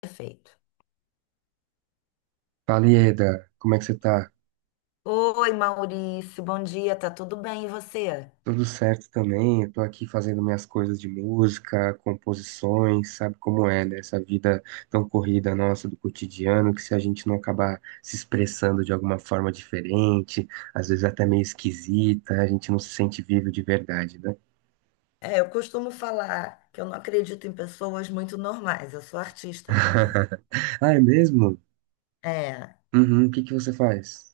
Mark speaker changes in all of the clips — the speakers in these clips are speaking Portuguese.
Speaker 1: Perfeito.
Speaker 2: Fala, Ieda, como é que você tá?
Speaker 1: Oi, Maurício, bom dia, tá tudo bem? E você?
Speaker 2: Tudo certo também, eu tô aqui fazendo minhas coisas de música, composições, sabe como é, né? Essa vida tão corrida nossa do cotidiano, que se a gente não acabar se expressando de alguma forma diferente, às vezes até meio esquisita, a gente não se sente vivo de verdade, né?
Speaker 1: É, eu costumo falar que eu não acredito em pessoas muito normais, eu sou artista também.
Speaker 2: Ah, é mesmo?
Speaker 1: É,
Speaker 2: Uhum, o que que você faz?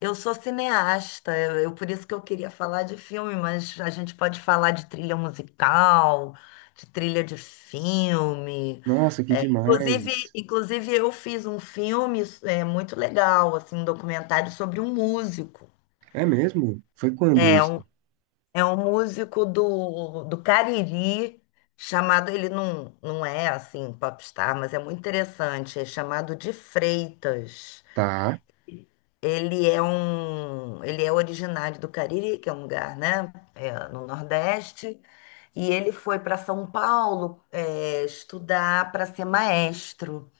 Speaker 1: eu sou cineasta, eu por isso que eu queria falar de filme, mas a gente pode falar de trilha musical, de trilha de filme.
Speaker 2: Nossa, que
Speaker 1: É, inclusive,
Speaker 2: demais!
Speaker 1: inclusive, eu fiz um filme muito legal, assim, um documentário sobre um músico.
Speaker 2: É mesmo? Foi quando
Speaker 1: É,
Speaker 2: isso?
Speaker 1: um, É um músico do Cariri, chamado, ele não é assim popstar, mas é muito interessante, é chamado de Freitas.
Speaker 2: Tá.
Speaker 1: Ele é originário do Cariri, que é um lugar, né, é, no Nordeste, e ele foi para São Paulo, é, estudar para ser maestro.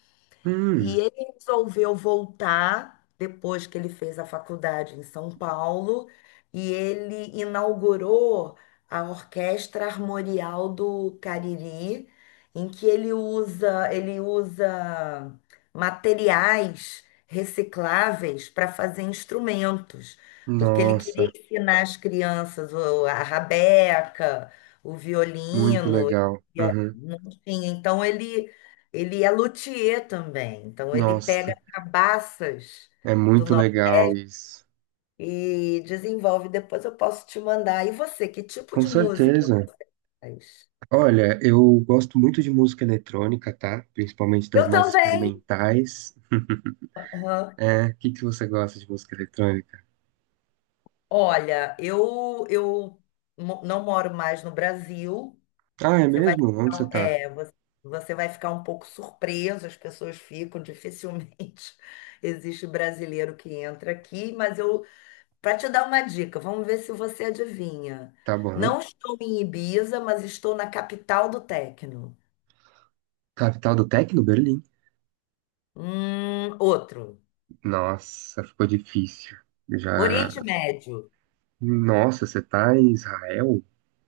Speaker 1: E
Speaker 2: Hum,
Speaker 1: ele resolveu voltar depois que ele fez a faculdade em São Paulo e ele inaugurou a Orquestra Armorial do Cariri, em que ele usa materiais recicláveis para fazer instrumentos, porque ele queria
Speaker 2: nossa,
Speaker 1: ensinar as crianças a rabeca, o
Speaker 2: muito
Speaker 1: violino,
Speaker 2: legal.
Speaker 1: e
Speaker 2: Uhum.
Speaker 1: não tinha. Então ele é luthier também, então ele pega
Speaker 2: Nossa,
Speaker 1: cabaças
Speaker 2: é
Speaker 1: do
Speaker 2: muito
Speaker 1: nosso
Speaker 2: legal isso.
Speaker 1: e desenvolve. Depois eu posso te mandar. E você, que tipo
Speaker 2: Com
Speaker 1: de música
Speaker 2: certeza.
Speaker 1: faz?
Speaker 2: Olha, eu gosto muito de música eletrônica, tá? Principalmente das
Speaker 1: Eu
Speaker 2: mais
Speaker 1: também.
Speaker 2: experimentais.
Speaker 1: Aham.
Speaker 2: É, o que que você gosta de música eletrônica?
Speaker 1: Olha, eu não moro mais no Brasil.
Speaker 2: Ah, é mesmo? Onde você tá?
Speaker 1: Você você vai ficar um pouco surpreso, as pessoas ficam dificilmente. Existe brasileiro que entra aqui, mas eu Para te dar uma dica, vamos ver se você adivinha.
Speaker 2: Tá bom.
Speaker 1: Não estou em Ibiza, mas estou na capital do techno.
Speaker 2: Capital do Tecno, Berlim.
Speaker 1: Outro.
Speaker 2: Nossa, ficou difícil. Já.
Speaker 1: Oriente Médio.
Speaker 2: Nossa, você tá em Israel?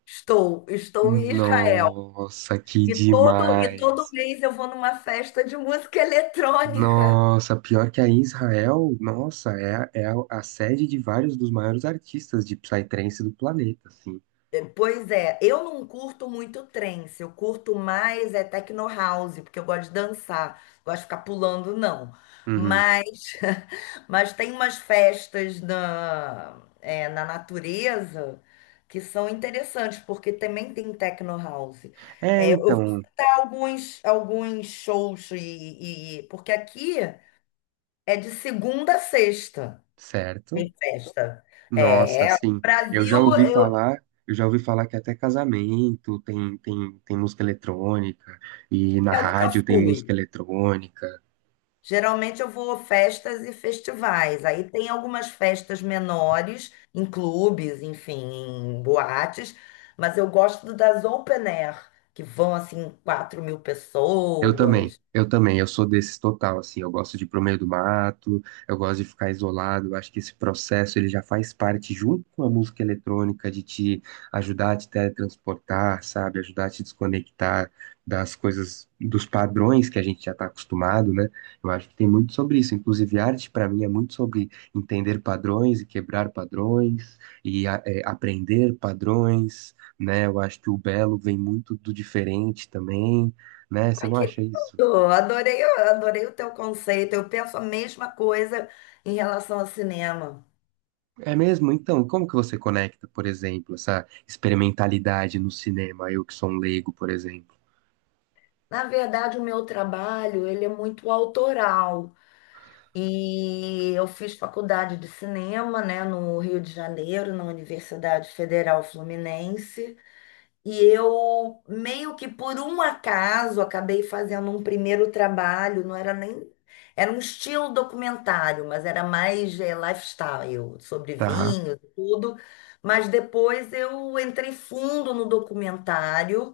Speaker 1: Estou em Israel.
Speaker 2: Nossa, que
Speaker 1: E todo
Speaker 2: demais.
Speaker 1: mês eu vou numa festa de música eletrônica.
Speaker 2: Nossa, pior que a Israel, nossa, é a sede de vários dos maiores artistas de psytrance do planeta, assim.
Speaker 1: É, pois é, eu não curto muito trance, eu curto mais é techno house, porque eu gosto de dançar, gosto de ficar pulando, não.
Speaker 2: Uhum.
Speaker 1: Mas, mas tem umas festas na, é, na natureza que são interessantes, porque também tem techno house.
Speaker 2: É,
Speaker 1: É, eu vou
Speaker 2: então,
Speaker 1: citar alguns shows, porque aqui é de segunda a sexta,
Speaker 2: certo.
Speaker 1: tem festa.
Speaker 2: Nossa,
Speaker 1: É,
Speaker 2: assim, eu
Speaker 1: Brasil
Speaker 2: já ouvi
Speaker 1: eu,
Speaker 2: falar, eu já ouvi falar que até casamento tem, tem música eletrônica, e na
Speaker 1: nunca
Speaker 2: rádio tem música
Speaker 1: fui.
Speaker 2: eletrônica.
Speaker 1: Geralmente eu vou a festas e festivais. Aí tem algumas festas menores, em clubes, enfim, em boates, mas eu gosto das open air, que vão assim 4.000
Speaker 2: Eu também,
Speaker 1: pessoas.
Speaker 2: eu também, eu sou desses total, assim, eu gosto de ir pro meio do mato, eu gosto de ficar isolado, eu acho que esse processo ele já faz parte junto com a música eletrônica de te ajudar a te teletransportar, sabe, ajudar a te desconectar das coisas, dos padrões que a gente já tá acostumado, né? Eu acho que tem muito sobre isso, inclusive arte para mim é muito sobre entender padrões e quebrar padrões aprender padrões, né? Eu acho que o belo vem muito do diferente também, né? Você
Speaker 1: Ai,
Speaker 2: não
Speaker 1: que
Speaker 2: acha isso?
Speaker 1: lindo! Adorei, adorei o teu conceito. Eu penso a mesma coisa em relação ao cinema.
Speaker 2: É mesmo? Então, como que você conecta, por exemplo, essa experimentalidade no cinema? Eu que sou um leigo, por exemplo.
Speaker 1: Na verdade, o meu trabalho, ele é muito autoral. E eu fiz faculdade de cinema, né, no Rio de Janeiro, na Universidade Federal Fluminense. E eu, meio que por um acaso, acabei fazendo um primeiro trabalho, não era nem. Era um estilo documentário, mas era mais lifestyle, sobre
Speaker 2: Tá.
Speaker 1: vinho, tudo. Mas depois eu entrei fundo no documentário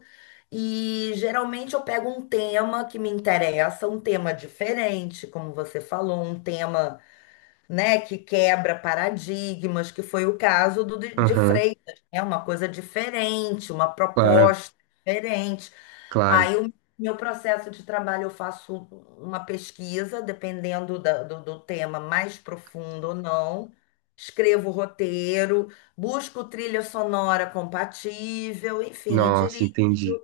Speaker 1: e geralmente eu pego um tema que me interessa, um tema diferente, como você falou, um tema, né, que quebra paradigmas, que foi o caso do de
Speaker 2: Aham.
Speaker 1: Freitas, é uma coisa diferente, uma
Speaker 2: Claro,
Speaker 1: proposta diferente.
Speaker 2: claro.
Speaker 1: Aí o meu processo de trabalho eu faço uma pesquisa, dependendo do tema mais profundo ou não. Escrevo o roteiro, busco trilha sonora compatível, enfim, e
Speaker 2: Nossa,
Speaker 1: dirijo.
Speaker 2: entendi.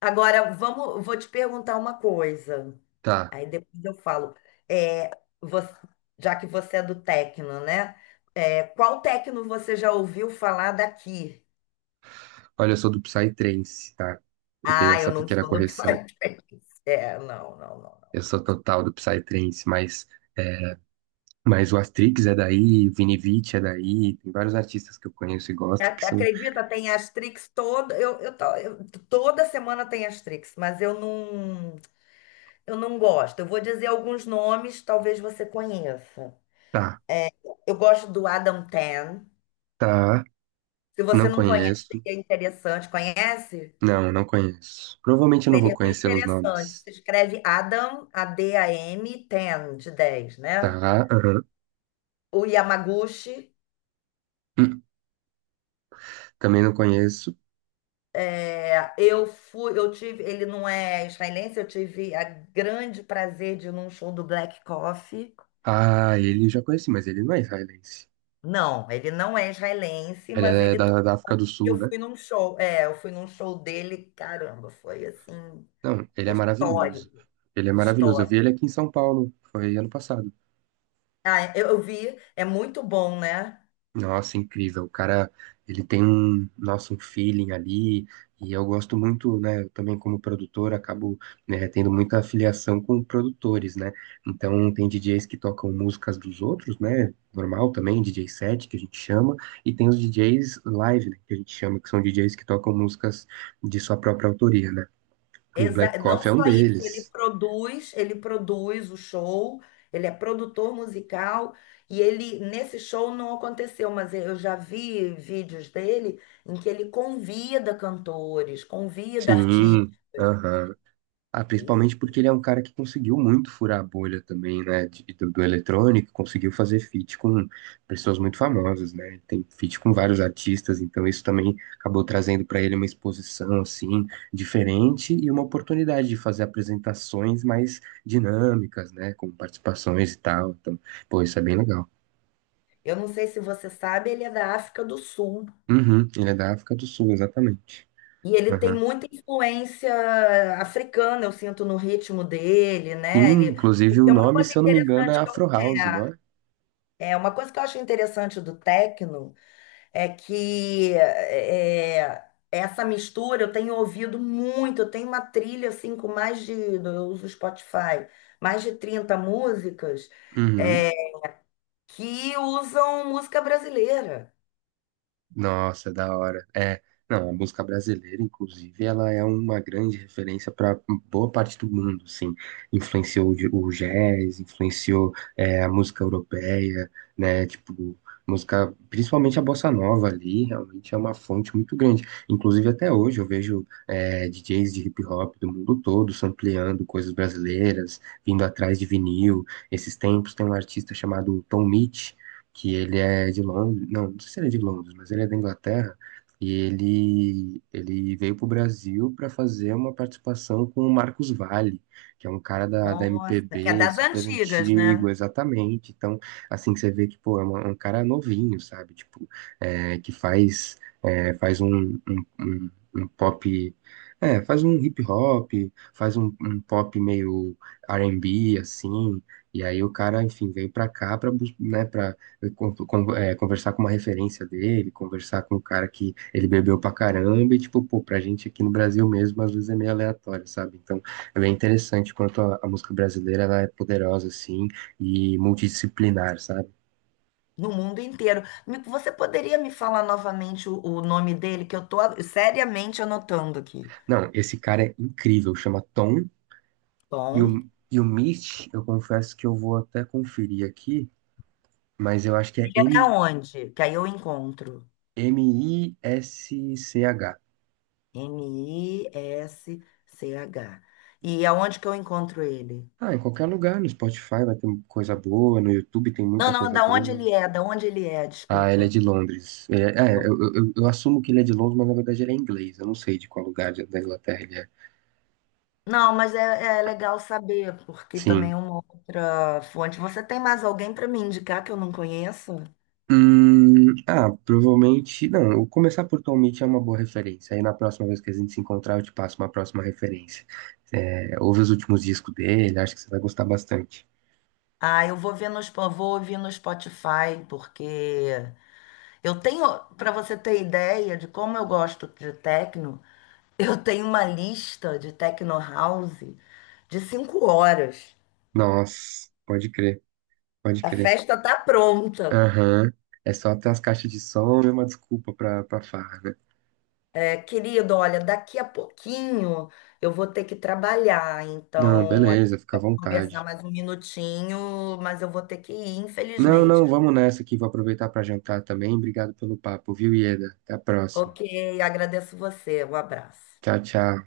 Speaker 1: Agora, vou te perguntar uma coisa.
Speaker 2: Tá.
Speaker 1: Aí depois eu falo, é, você- já que você é do techno, né? É, qual techno você já ouviu falar daqui?
Speaker 2: Olha, eu sou do Psytrance, tá? Eu tenho
Speaker 1: Ah, eu
Speaker 2: essa
Speaker 1: não
Speaker 2: pequena
Speaker 1: sou do
Speaker 2: correção.
Speaker 1: Psytrance. É, não, não, não.
Speaker 2: Eu sou total do Psytrance, mas o Astrix é daí, o Vini Vici é daí, tem vários artistas que eu conheço e gosto que são.
Speaker 1: Acredita, tem Astrix toda, toda semana tem Astrix, mas eu não gosto. Eu vou dizer alguns nomes, talvez você conheça.
Speaker 2: Tá,
Speaker 1: Eu gosto do Adam Tan.
Speaker 2: tá.
Speaker 1: Se você
Speaker 2: Não
Speaker 1: não conhece,
Speaker 2: conheço.
Speaker 1: é interessante. Conhece?
Speaker 2: Não, não conheço. Provavelmente eu não vou
Speaker 1: Seria bem
Speaker 2: conhecer os
Speaker 1: interessante.
Speaker 2: nomes.
Speaker 1: Se escreve Adam, Adam, 10, de 10,
Speaker 2: Tá,
Speaker 1: né?
Speaker 2: aham.
Speaker 1: O Yamaguchi,
Speaker 2: Hum, também não conheço.
Speaker 1: é, eu tive, ele não é israelense, eu tive a grande prazer de ir num show do Black Coffee.
Speaker 2: Ah, ele eu já conheci, mas ele não é israelense.
Speaker 1: Não, ele não é israelense,
Speaker 2: Ele
Speaker 1: mas
Speaker 2: é
Speaker 1: ele
Speaker 2: da,
Speaker 1: tocou,
Speaker 2: da África do Sul, né?
Speaker 1: eu fui num show dele, caramba, foi assim,
Speaker 2: Não, ele é maravilhoso.
Speaker 1: histórico,
Speaker 2: Ele é maravilhoso. Eu vi
Speaker 1: histórico.
Speaker 2: ele aqui em São Paulo, foi ano passado.
Speaker 1: Ah, eu vi, é muito bom, né?
Speaker 2: Nossa, incrível. O cara, ele tem um, nossa, um feeling ali, e eu gosto muito, né? Eu também, como produtor, acabo, né, tendo muita afiliação com produtores, né? Então, tem DJs que tocam músicas dos outros, né? Normal também, DJ set, que a gente chama, e tem os DJs live, né, que a gente chama, que são DJs que tocam músicas de sua própria autoria, né? E o Black
Speaker 1: Não
Speaker 2: Coffee é um
Speaker 1: só isso, ele
Speaker 2: deles.
Speaker 1: produz, ele produz o show, ele é produtor musical e ele nesse show não aconteceu, mas eu já vi vídeos dele em que ele convida cantores, convida
Speaker 2: Sim,
Speaker 1: artistas.
Speaker 2: aham. Ah, principalmente
Speaker 1: E
Speaker 2: porque ele é um cara que conseguiu muito furar a bolha também, né? Do, do eletrônico, conseguiu fazer feat com pessoas muito famosas, né? Ele tem feat com vários artistas, então isso também acabou trazendo para ele uma exposição, assim, diferente e uma oportunidade de fazer apresentações mais dinâmicas, né? Com participações e tal. Então, pô, isso é bem legal.
Speaker 1: eu não sei se você sabe, ele é da África do Sul
Speaker 2: Uhum, ele é da África do Sul, exatamente.
Speaker 1: e ele tem
Speaker 2: Aham.
Speaker 1: muita influência africana, eu sinto no ritmo dele,
Speaker 2: Sim,
Speaker 1: né? Ele,
Speaker 2: inclusive
Speaker 1: porque
Speaker 2: o
Speaker 1: é uma
Speaker 2: nome,
Speaker 1: coisa
Speaker 2: se eu não me engano, é
Speaker 1: interessante que eu,
Speaker 2: Afro
Speaker 1: é
Speaker 2: House, não é?
Speaker 1: é uma coisa que eu acho interessante do techno. É que é, essa mistura eu tenho ouvido muito. Eu tenho uma trilha assim com eu uso o Spotify, mais de 30 músicas
Speaker 2: Uhum.
Speaker 1: é, que usam música brasileira.
Speaker 2: Nossa, da hora. É, não, a música brasileira, inclusive, ela é uma grande referência para boa parte do mundo, assim. Influenciou o jazz, influenciou é, a música europeia, né? Tipo, música, principalmente a bossa nova ali, realmente é uma fonte muito grande. Inclusive, até hoje eu vejo é, DJs de hip hop do mundo todo sampleando coisas brasileiras, vindo atrás de vinil. Esses tempos tem um artista chamado Tom Mitch que ele é de Londres, não, não sei se ele é de Londres, mas ele é da Inglaterra, e ele veio para o Brasil para fazer uma participação com o Marcos Valle, que é um cara da, da
Speaker 1: Nossa, que é
Speaker 2: MPB
Speaker 1: das
Speaker 2: super
Speaker 1: antigas,
Speaker 2: antigo,
Speaker 1: né?
Speaker 2: exatamente. Então, assim, você vê que, pô, é um cara novinho, sabe? Tipo, é, que faz, é, faz um, um, um- um pop. É, faz um hip hop, faz um, um pop meio R&B, assim, e aí o cara, enfim, veio pra cá pra, né, conversar com uma referência dele, conversar com um cara que ele bebeu pra caramba, e tipo, pô, pra gente aqui no Brasil mesmo, às vezes é meio aleatório, sabe? Então, é bem interessante quanto a música brasileira, ela é poderosa, assim, e multidisciplinar, sabe?
Speaker 1: No mundo inteiro. Você poderia me falar novamente o nome dele, que eu tô seriamente anotando aqui.
Speaker 2: Não, esse cara é incrível, chama Tom, e
Speaker 1: Tom,
Speaker 2: o, e o Mitch, eu confesso que eu vou até conferir aqui, mas eu acho que é
Speaker 1: ele é da
Speaker 2: M,
Speaker 1: onde? Que aí eu encontro.
Speaker 2: MISCH.
Speaker 1: Misch. E aonde que eu encontro ele?
Speaker 2: Ah, em qualquer lugar, no Spotify vai ter coisa boa, no YouTube tem
Speaker 1: Não,
Speaker 2: muita
Speaker 1: não,
Speaker 2: coisa
Speaker 1: da onde ele
Speaker 2: boa.
Speaker 1: é, da onde ele é,
Speaker 2: Ah, ele é
Speaker 1: desculpa.
Speaker 2: de Londres. É, é,
Speaker 1: Bom,
Speaker 2: eu assumo que ele é de Londres, mas na verdade ele é inglês. Eu não sei de qual lugar da Inglaterra ele é.
Speaker 1: não, mas é, é legal saber, porque também
Speaker 2: Sim.
Speaker 1: é uma outra fonte. Você tem mais alguém para me indicar que eu não conheço?
Speaker 2: Ah, provavelmente. Não, eu começar por Tom Mitchell é uma boa referência. Aí na próxima vez que a gente se encontrar, eu te passo uma próxima referência. É, ouve os últimos discos dele, acho que você vai gostar bastante.
Speaker 1: Ah, eu vou ver no, vou ouvir no Spotify, porque eu tenho, para você ter ideia de como eu gosto de techno, eu tenho uma lista de techno house de 5 horas.
Speaker 2: Nossa, pode crer, pode
Speaker 1: A
Speaker 2: crer.
Speaker 1: festa tá pronta.
Speaker 2: Aham. É só ter as caixas de som e uma desculpa pra, pra farra, né?
Speaker 1: É, querido, olha, daqui a pouquinho eu vou ter que trabalhar,
Speaker 2: Não,
Speaker 1: então a gente
Speaker 2: beleza, fica à
Speaker 1: vai conversar
Speaker 2: vontade.
Speaker 1: mais um minutinho, mas eu vou ter que ir,
Speaker 2: Não,
Speaker 1: infelizmente.
Speaker 2: não, vamos nessa que vou aproveitar para jantar também. Obrigado pelo papo, viu, Ieda? Até a próxima.
Speaker 1: Ok, agradeço você, um abraço.
Speaker 2: Tchau, tchau.